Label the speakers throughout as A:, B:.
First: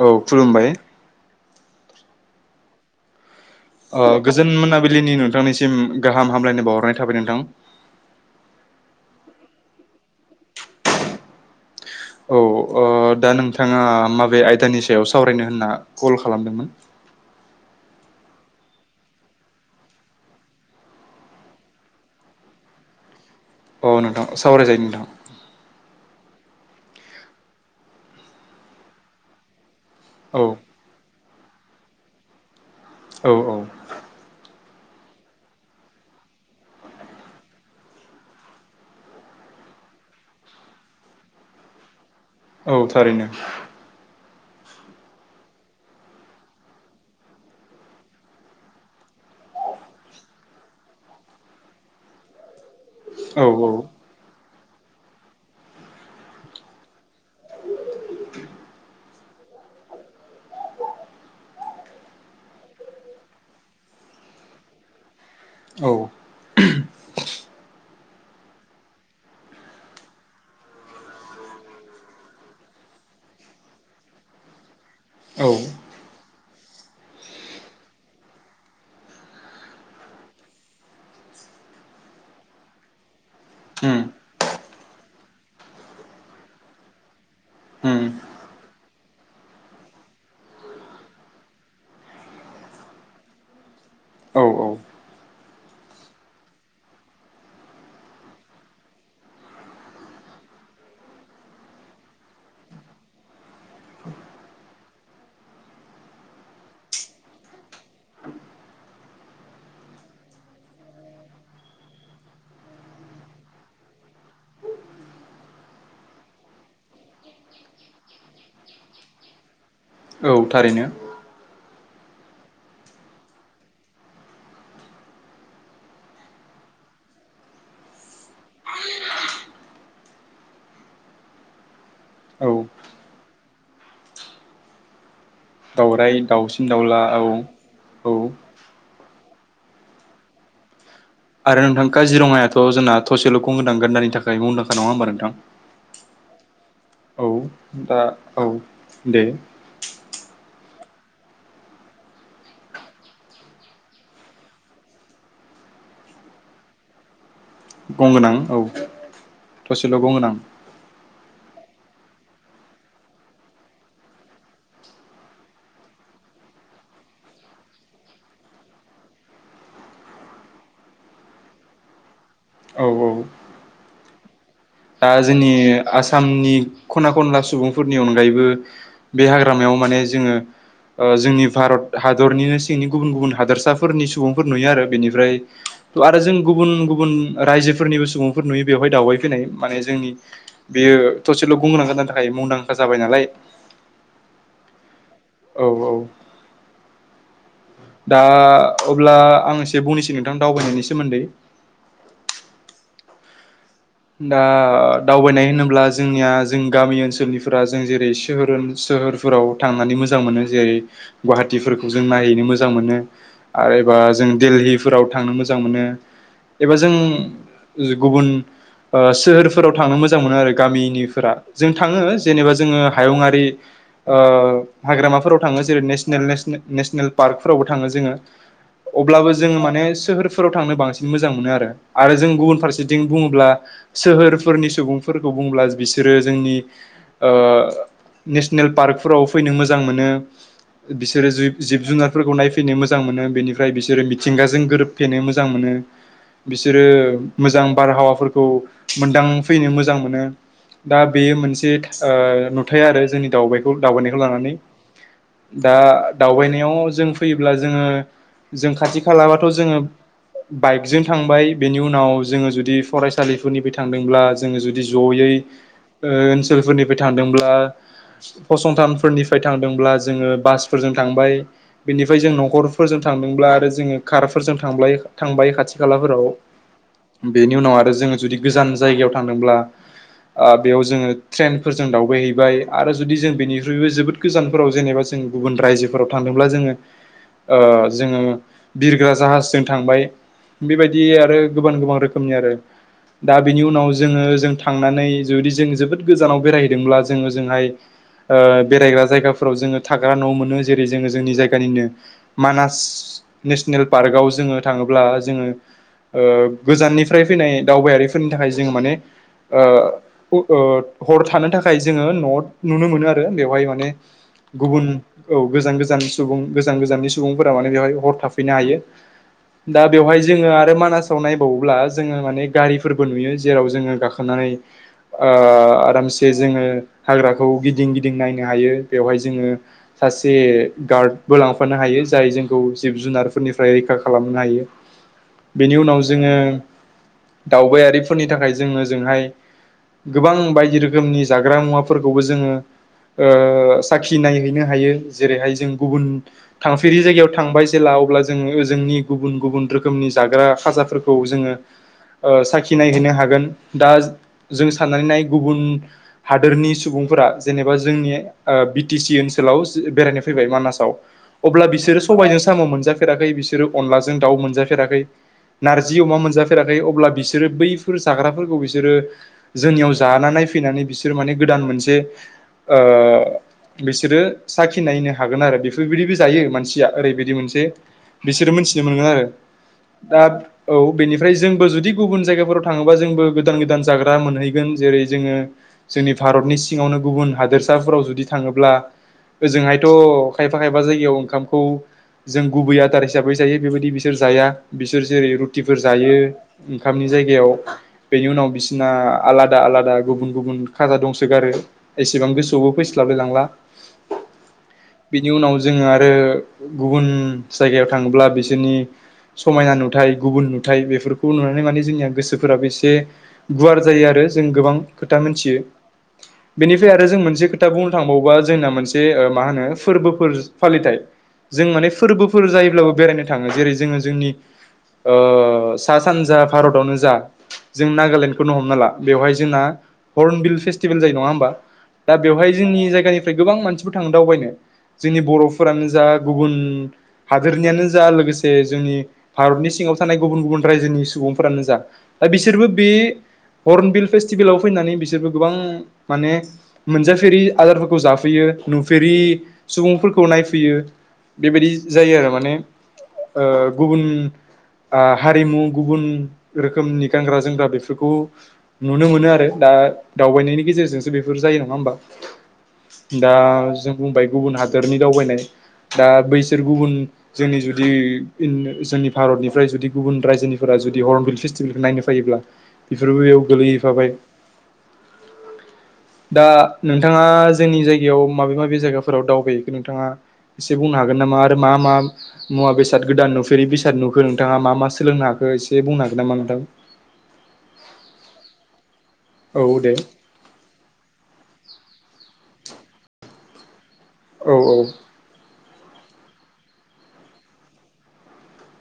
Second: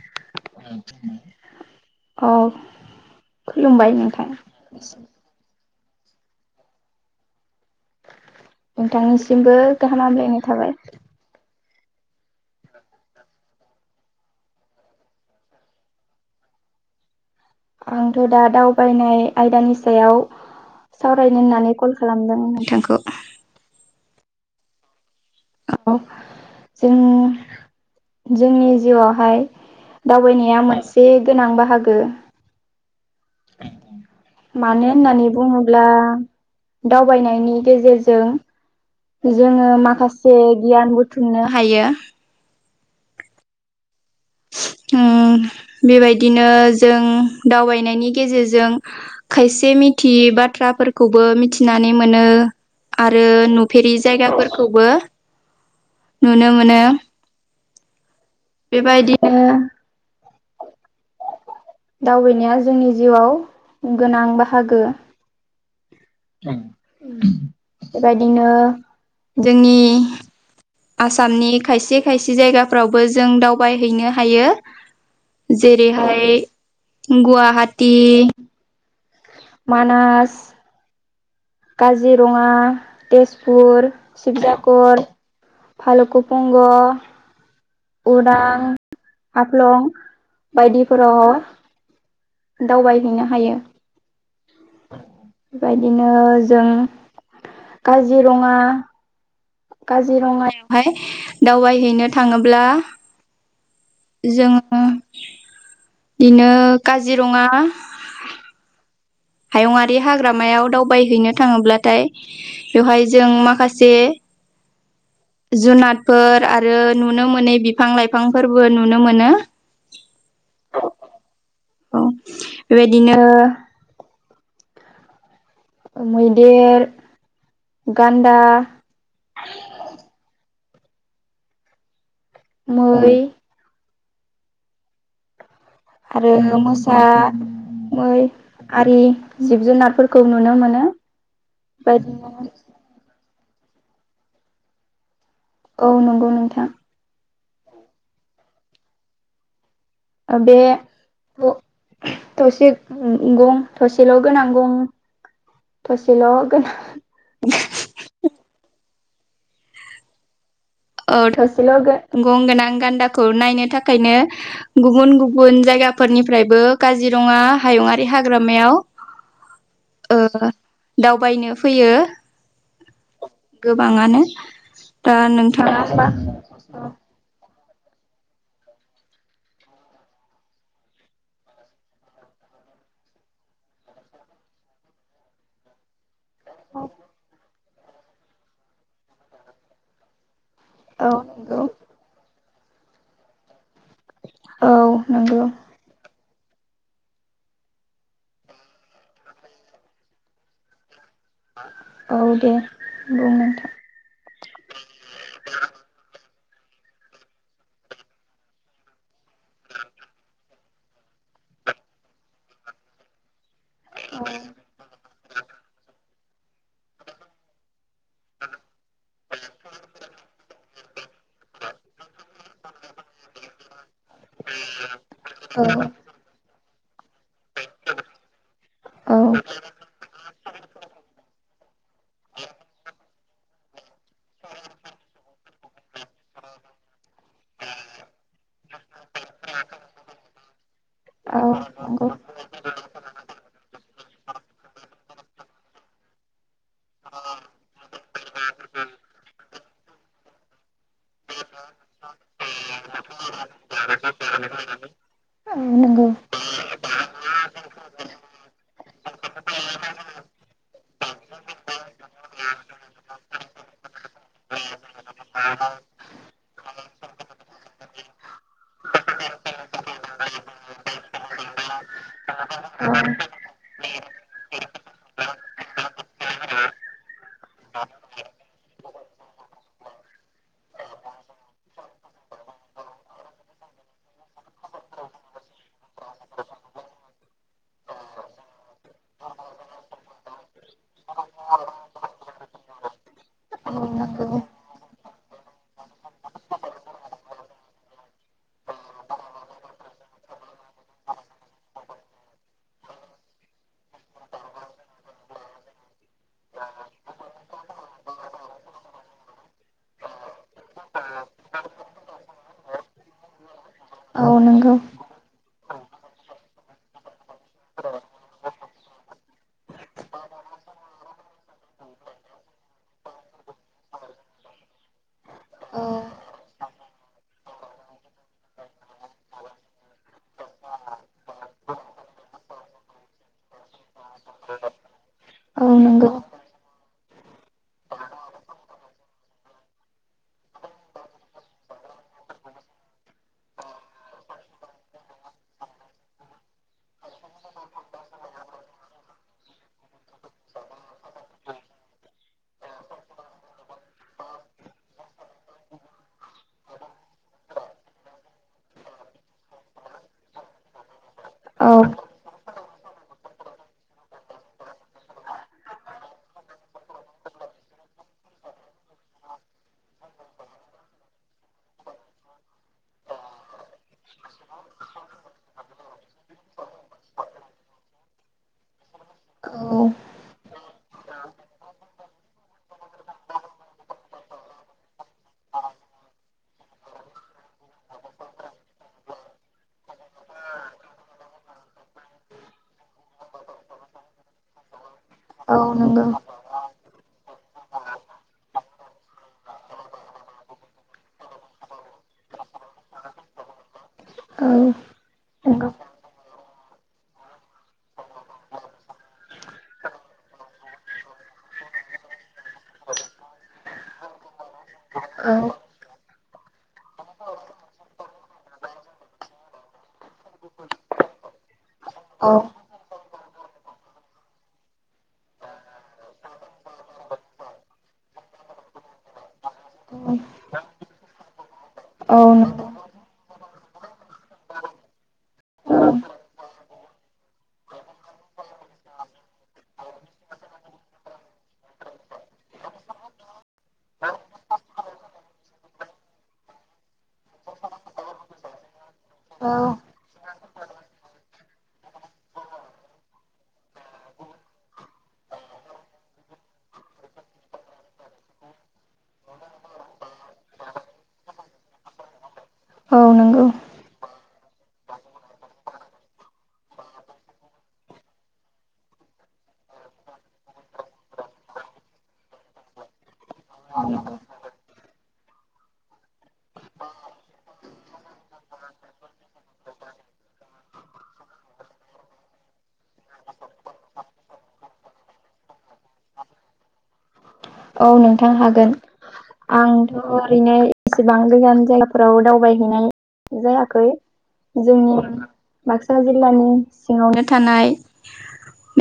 A: औ खुलुमबाय
B: औ
A: ओ गोजोन मोनाबिलिनि नोंथांनिसिम गाहाम हामलायनो बावहरनाय थाबाय नोंथां
B: नोंथांनिसिमबो गाहाम हामलायनाय थाबाय
A: औ ओ दा नोंथाङा माबे आयदानि सायाव सावरायनो होनना कल खालामदोंमोन
B: आंथ' दा दावबायनाय आयदानि सायाव सावरायनो होननानै कल खालामदों नोंथांखौ
A: औ नोंथां सावराय जायो नोंथां
B: औ जों जोंनि जिउआवहाय दावबायनाया
A: औ
B: मोनसे गोनां बाहागो
A: औ औ
B: माने होननानै बुङोब्ला दावबायनायनि गेजेरजों जोङो माखासे गियान बुथुमनो हायो
A: औ थारैनो
B: [unintelligible] उम बेबायदिनो जों दावबायनायनि गेजेरजों खायसे मिथियि बाथ्राफोरखौबो मिथिनानै मोनो आरो
A: औ
B: नुफेरि जायगाफोरखौबो नुनो मोनो बेबायदिनो दावबायनाया जोंनि जिउआव गोनां बाहागो
A: औ
B: बेबायदिनो जोंनि आसामनि खायसे खायसे जायगाफ्रावबो जों दावबायहैनो हायो
A: औ
B: जेरैहाय गुवाहाटी मानास काजिरङा तेजपुर
A: उम
B: शिबसागर फालुकुपंग
A: उम
B: उदां हाफ्लं बायदिफोराव दावबायहैनो हायो
A: औ औ
B: बेबायदिनो जों काजिरङा काजिरङायावहाय दावबायहैनो थाङोब्ला जोङो बिदिनो काजिरङा हायुंआरि हाग्रामायाव दावबायहैनो थाङोब्लाथाय बेवहाय जों माखासे [unintelligible] जुनादफोर आरो नुनो मोनै बिफां लाइफांफोरबो नुनो मोनो
A: औ थारैनो
B: औ बेबायदिनो मैदेर गान्दा
A: औ
B: मै
A: दाउराइ
B: आरो
A: दाउसिन दाउला
B: मोसा
A: औ औ
B: आरि जिब जुनारफोरखौ नुनो मोनो
A: आरो नोंथां
B: बेबायदिनो
A: काजिरङायाथ' जोंना थसेल' गं गोनां गान्दानि थाखाय मुंदांखा नङा होनबा नोंथां
B: औ नंगौ नोंथां
A: औ दा औ दे
B: बे थ थसे ओ गं थसेल' गोनां गं [unintelligible]
A: गंगोनां औ थसेल' गंगोनां
B: औ थसेल गो गं गोनां गान्दाखौ नायनो थाखायनो गुबुन गुबुन जाय गाफोरनिफ्रायबो काजिरंङा हायुंङारि हाग्रामायाव ओ दावबायनो फैयो
A: औ औ
B: गोबांङानो
A: दा जोंनि आसामनि खना खनला सुबुं फुरनि अनगायैबो बे हाग्रामायाव माने जोंङो ओ जोंनि भारत हादरनिनो सिंनि गुबुन गुबुन हादरसाफोरनि सुबुंफोर नुयो आरो बेनिफ्राय ओ जों गुबुन गुबुन रायजोफोरनिबो सुबुंफोर नुयो बेयाहाय दावबायफैनाय माने जोंनि बियो
B: औ
A: थसेल गं
B: नंगौ
A: गोनां गान्दानि थाखाय मुंदांखा जाबाय नालाय
B: औ नोंगौ
A: औ औ दा अब्ला आं एसे बुंनोसै नोंथां दावबायनायनि सोमोन्दै।
B: औ दे बुं नोंथां।
A: दा दावबायनाय होनोब्ला जोंनियाज। जों गामि ओनसोलनिफोरा जों जेरै सोहोरहोन सोहोरफोराव थांनानै मोजां मोनो जेरै गुवाहाट। खुथिफोरखौ जों नायहैनो मोजां मोनो। आरो एबा जों
B: नोंथां
A: दिल्लीफोराव थांनो मोजां मोनो एबा जों। गुबुन सोहोरफोराव थांनो मोजां मोनो आरो गामिनिफोरा जों थांङो। जेनेबा जोंङो हायुंङआारि ओ हाग्रामाफोराव थांङो
B: औ
A: जेरै नेसनेल नेसनेल। नेसनेल पार्कफोरावबो थांङो जोंङो
B: औ
A: अब्लाबो जों माने सोहोर। फोराव थांनो बांसिन मोजां मोनो आरो जों गुबुन फारसेथिं बुंङोब्ला। सोहोरफोरनि सुबुंफोरखौ बुंब्ला बिसोरो जोंनि ओ। नेसनेल पार्कफोराव फैनो मोजां मोनो। बिसोरो
B: औ
A: जि जिब
B: नंगौ औ
A: जुनारफोरखौ नायफैनो मोजां मोनो बेनिफ्राय बिसोरो मिथिंगाजों गोरोबफैनो मोजां मोनो। ओ बिसोरो मोजां बारहावाफोरखौ मोनदांफैनो मोजां मोनो। दा बेयो मोनसे थास नुथाय आरो जोंनि दावबायखौ दावबायनायखौ लानानै। दा
B: नंगौ
A: दावबायनायाव जों फैयोब्ला जोंङो। जों खाथि खालानाथ जोंङो। बाइकजों थांबाय बेनि उनाव जोंङो जुदि फरायसालि। फोरनिफाय थांदोंब्ला जोंङो जुदि जयै ओनसोलफोरनिफाय थांदोंब्ला। फसंथानफोरनिफाय थांदोंब्ला जोंङो बासफोरजों थांबाय बेनिफाय जों न'खरफोरजों।
B: औ
A: थांदोंब्ला आरो जोंङो कारफोरजों थांब्लाय थांबाय खाथि खालाफोराव। बेनि उनाव आरो जोंङो जुदि गोजान जायगायाव थांदोंब्ला। आ बेयाव जोंङो ट्रेनफोरजों दावबायहैबाय आरो जुदि जों बेनिख्रुइबो जोबोद गोजानफोराव जेनेबा। जों गुबुन रायजोफोराव थांदोंब्ला जोंङो। जोंङो बिरग्रा जाहास जों थांबाय। बेबायदि आरो गोबां गोबां रोखोमनि आरो। दा बिनि उनाव जोंङो
B: नंगौ
A: जों थांनानै जुदि जों जोबोद गोजानाव बेरायहैदोंब्ला जोंङो ओजोंहाय। ओ बेरायग्रा जायगाफोराव जोंङो थाग्रा न' मोनो जेरै जोंङो जोंनि जायगानिनो मानास। नेसनेल पार्कआव जोंङो थांङोब्ला जोंङो। ओ गोजाननिफ्राय फैनाय दावबायारिफोरनि थाखाय जोंङो माने। ओ हर थानो थाखाय जोंङो न' नुनो मोनो आरो बेवहाय माने।
B: औ नंगौ
A: गुबुन औ। गोजान गोजाननि सुबुं गोजान गोजाननि सुबुंफोरा माने बेवहाय हर थाफैनो हायो। दा बेवहाय जोंङो आरो मानासाव नायबावोब्ला जोंङो माने गारि। फोरबो नुयो जेराव जोंङो गाखोनानै ओ आरामसे जोंङो हाग्राखौ गिदिं। गिदिं गिदिं नायनो हायो बेवहाय जोंङो सासे गार्डबो लांफानो हायो जाय जोंखौ। जिब जुनारफोरनिफ्राय रैखा खालामनो हायो।
B: [inaudible]
A: बेनि उनाव
B: नंगौ
A: जोंङो। दावबायारिफोरनि थाखाय जो ओजोंहाय। गोबां बायदि रोखोमनि जाग्रा मुवाफोरखौबो जोङो ओ साखिनाय हैनो हायो। जेरैहाय जों गुबुन थांफेरि जायगायाव थांबाय जेला। अब्ला जोङो जोंनि गुबुन गुबुन रोखोमनि जाग्रा खाजाफोरखौ जोङो साखिनायहैनो हागोन दा जों साननानै नाय गुबुन हादोरनि सुबुंफोरा जेनेबा जोंनि बि टि सि ओनसोलाव बेरायनो फैबाय मानासाव अब्ला
B: औ
A: बिसोरो सबाइजों साम' मोनजाफेराखै बिसोरो अनलाजों-दाव मोनजाफेराखै नारजि-अमा मोनजाफेराखै अब्ला बिसोरो बैफोर जाग्राफोरखौ बिसोरो जोंनियाव जाना नायफैनानै बिसोरो माने गोदान मोनसे ओ। बिसोरो साखिनायनो हागोन आरो बेफोरबायदिबो जायो मानसिया ओरैबायदि मोनसे बिसोरो मोनथिनो मोनगोन आरो।
B: औ
A: दा औ बेनिफ्राय जोंबो जुदि गुबुन जायगाफोराव थाङोबा जोंबो गोदान गोदान जाग्रा मोनहैगोन जेरै जोङो जोंनि भारतनि सिङावनो गुबुन हादोरसाफोराव जुदि थाङोब्ला। ओजोंहायथ' खायफा खायफा जायगायाव ओंखामखौ जों गुबै आदार हिसाबै जायो बेबायदि बिसोर जाया बिसोर जेरै
B: औ
A: रुटिफोर
B: नंगौ
A: जायो। ओंखामनि जायगायाव बेनि उनाव बिसिना आलादा आलादा गुबुन गुबुन खाजा दंसोगारो एसेबां गोसोआवबो फैस्लाबलाय लांला।
B: औ।
A: बिनि उनाव
B: नंगौ
A: जोङो आरो गुबुन जायगायाव थाङोब्ला बिसोरनि समायना नुथाय गुबुन नुथाय बेफोर खौ नुनानै माने जोंनिया गोसोफोराबो एसे गुवार जायो आरो जों गोबां खोथा मिथियो।
B: औ
A: बेनिफ्राय आरो जों मोनसे खोथा बुंनो थांबावोबा जोंना मोनसे ओ माहोनो फोरबोफोर फालिथाय जों माने
B: औ
A: फोरबोफोर जायोब्लाबो बेरायनो थाङो जेरै जोङो जोंनि ओ सा-सानजा भारतावनो जा जों नागालेण्डखौनो हमना ला बेवहाय जोंना हर्नबिल फेस्टिभेल जायो नङा होमबा? दा
B: औ
A: बेवहाय
B: नंगौ
A: जोंनि जायगानिफ्राय गोबां मानसिफोर थाङो दावबायनो। जोंनि बर'फोरानो जा गुबुन हादोरनियानो जा लोगोसे जोंनि भारतनि सिं- आव थानाय गुबुन गुबुन रायजोनि सुबुंफोरानो जा दा बिसोरबो बे हर्नबिल फेस्टिभेलाव फैनानै बिसोरबो गोबां माने मोनजाफेरि आदारफोरखौ जाफैयो। नुफेरि
B: औ
A: सुबुंफोरखौ नायफैयो बेबायदि जायोआरो माने ओ गुबुन आ हारिमु गुबुन रोखोमनि गानग्रा जोमग्रा बेफोरखौ नुनो मोनो आरो दा। दावबायनायनि गेजेरजोंसो बेफोर जायो नङा होमबा।
B: औ
A: दा
B: नंगौ
A: जों बुंबाय गुबुन हादरनि दावबायनाय दा बैसोर गुबुन जोंनि जुदि जोंनि भारतनिफ्राय जुदि। गुबुन रायजोनिफोरा जुदि हर्नबिल फेस्टिभेलखौ नायनो फायोब्ला बेफोरबो बेयाव गोलैहैफाबाय।
B: [inaudible]
A: दा नोंथाङा जोंनि जायगायाव माबे माबे जायगाफोराव दावबायहैखो नोंथाङा? एसे बुंनो हागोन नामा आरो मा मा मुवा बेसाद गोदान नुफेरै बेसाद नुखो नोंथाङा मा मा?? सोलोंनो हाखो एसे बुंनो हागोन नामा नोंथां?
B: औ नोंथां हागोन।
A: औ
B: आंथ'
A: दे
B: ओरैनो एसेबां गोजान जायगाफोराव दाव- बाय हैनाय जायाखै
A: औ औ
B: जोंनि बाक्सा जिल्लानि सिङावनो थानाय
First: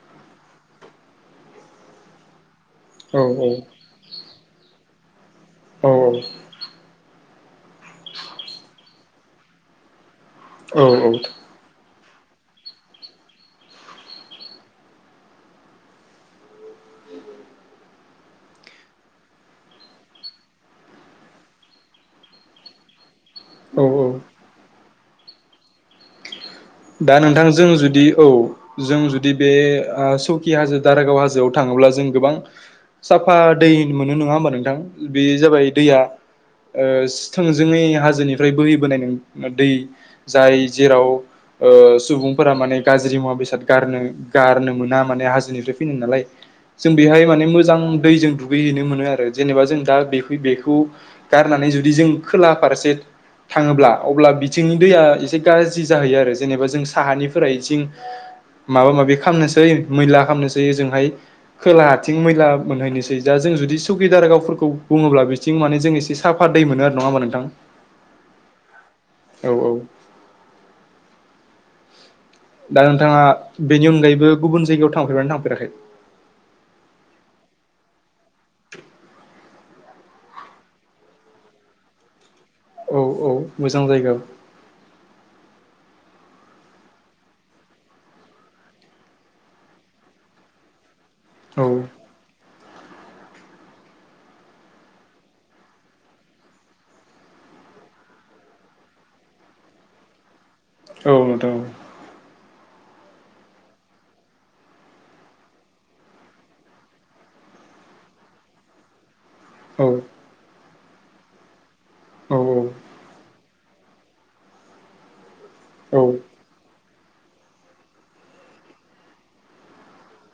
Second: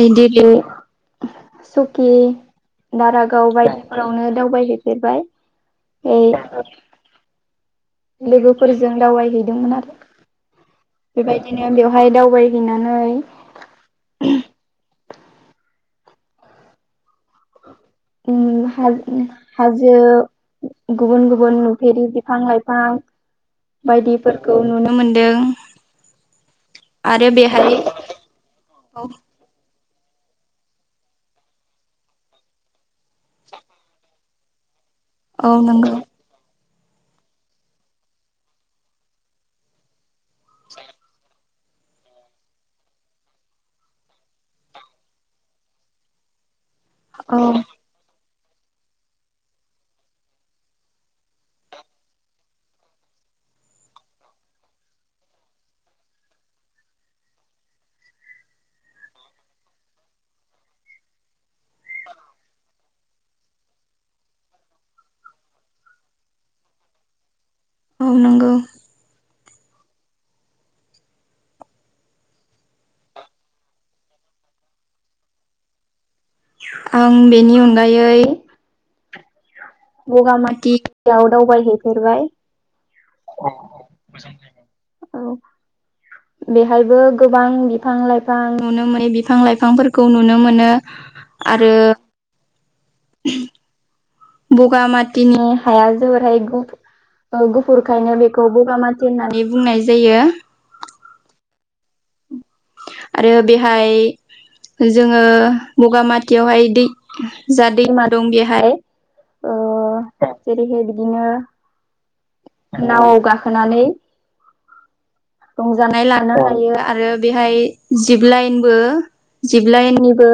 B: मैदेलि, सखि,।
A: औ
B: दारागाव बायदि फोरावनो दावबायहै फेरबाय ओइ लोगो फोरजों दावबाय हैदोंमोन आरो
A: औ
B: बेबायदिनो बेयाव हाय दावबायहै नानै उम हा हाजो गुबुन गुबुन नुफेरि बिफां-लाइफां
A: औ औ
B: बायदि फोरखौ नुनो मोनदों।
A: दा
B: आरो बेहाय
A: नोंथांजों जुदि औ जों
B: औ
A: जुदि बे ओ सौकि हाजो दारागाव हाजोआव थाङोब्ला जों गोबां साफा दै मोनो नोङा होमबा नोंथां? बे
B: औ
A: जाबाय
B: नंगौ
A: दैया ओ सि थोंजोङै हाजो निफ्राय बोहैबोनाय नों ओ दै जाय जेराव ओ सुबुंफोरा माने गाज्रि मुवा बेसाद गारनो गारनो मोना माने हाजोनिफ्राय फैनो नालाय। जों बेहाय
B: औ
A: माने मोजां दैजों दु गै हैनो मोनो आरो जेनेबा जों दा बे बेखौ गारनानै जुदि जों खोला फारसे थाङोब्ला अब्ला बिथिंनि दैया एसे गाज्रि जाहैयो आरो। जेनेबा जों साहा निफ्राय जिं माबा माबि खामनोसै मैला खामनोसै ओजों हाय खोलाहा थिं मैला मोनहैनो सै दा जों जुदि सुखि दारागाव फोरखौ बुङोब्ला बिथिं माने जों एसे साफा दै मोनो नोङा होमबा नोंथां।
B: औ नोंगौ।
A: औ औ। दा नोंथाङा बेनि अनगायैबो गुबुन जायगायाव थांफेर बायना थांफेराखै?
B: आं बेनि अनगायै बगामाथि याव दावबाय हैफेरबाय।
A: औ औ मोजां जायगा।
B: औ बेहायबो गोबां बिफां लाइफां नुनो मोनि बिफां लाइफां फोरखौ नुनो मोनो।
A: औ
B: आरो बगामाथिनि हाया जोबोरहाय गु गुफुर खायनो बेखौ बबा माथि होननानै बुंनाय जायो।
A: औ नोंथां औ।
B: आरो बेहाय जोङो बगामाथियाव हाय दै जा दैमा दं बेहाय ओ
A: औ
B: जेरैहाय बिदिनो
A: औ
B: नाव गा खोनानै
A: औ
B: रंजानाय लानो हायो आरो बेहाय जिब लाइनबो जिब लाइननिबो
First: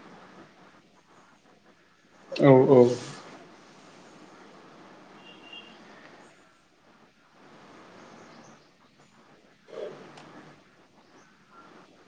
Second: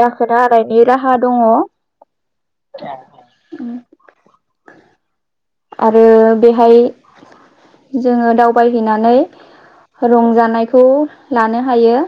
B: गाखोनो हानायनि राहा दङ।
A: औ औ।
B: आरो बेहाय जोङो दावबाय हैनानै रंजानायखौ लानो हायो।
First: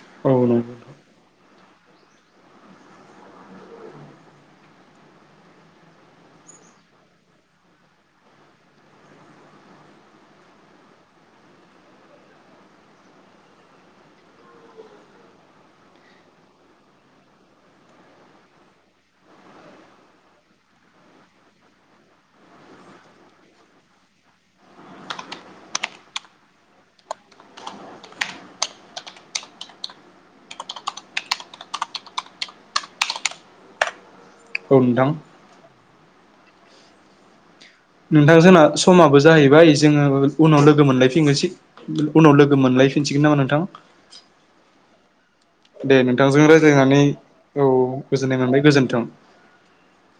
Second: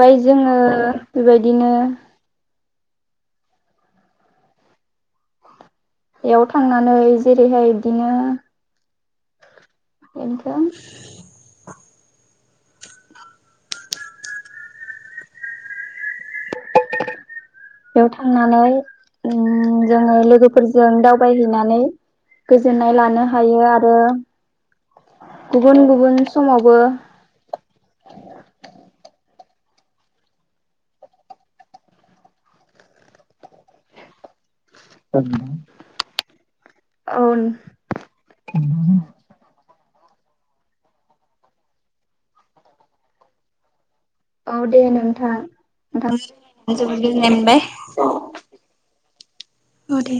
B: फाय
A: औ
B: जोङो
A: नंगौ
B: बेबायदिनो बेयाव थांनानै जेरैहाय बिदिनो [unintelligible] [inaudible] बेयाव थांनानै उम जोङो लोगो फोरजों दावबाय हैनानै गोजोननाय लानो हायो आरो गुबुन गुबुन समावबो
A: औ नोंथां
B: ओन [unintelligible]
A: नोंथां जोंना समाबो जाहैबाय जोङो उनाव लोगो मोनलाय फिननोसै उनाव लोगो मोनलाय फिनसिगोन नामा नोंथां?
B: औ दे नोंथां।
A: दे
B: नोंथां
A: नोंथांजों रायज्लाय
B: जोबोद
A: नानै
B: गोजोननाय मोनबाय
A: औ गोजोननाय मोनबाय गोजोन्थों।
B: ओ दे।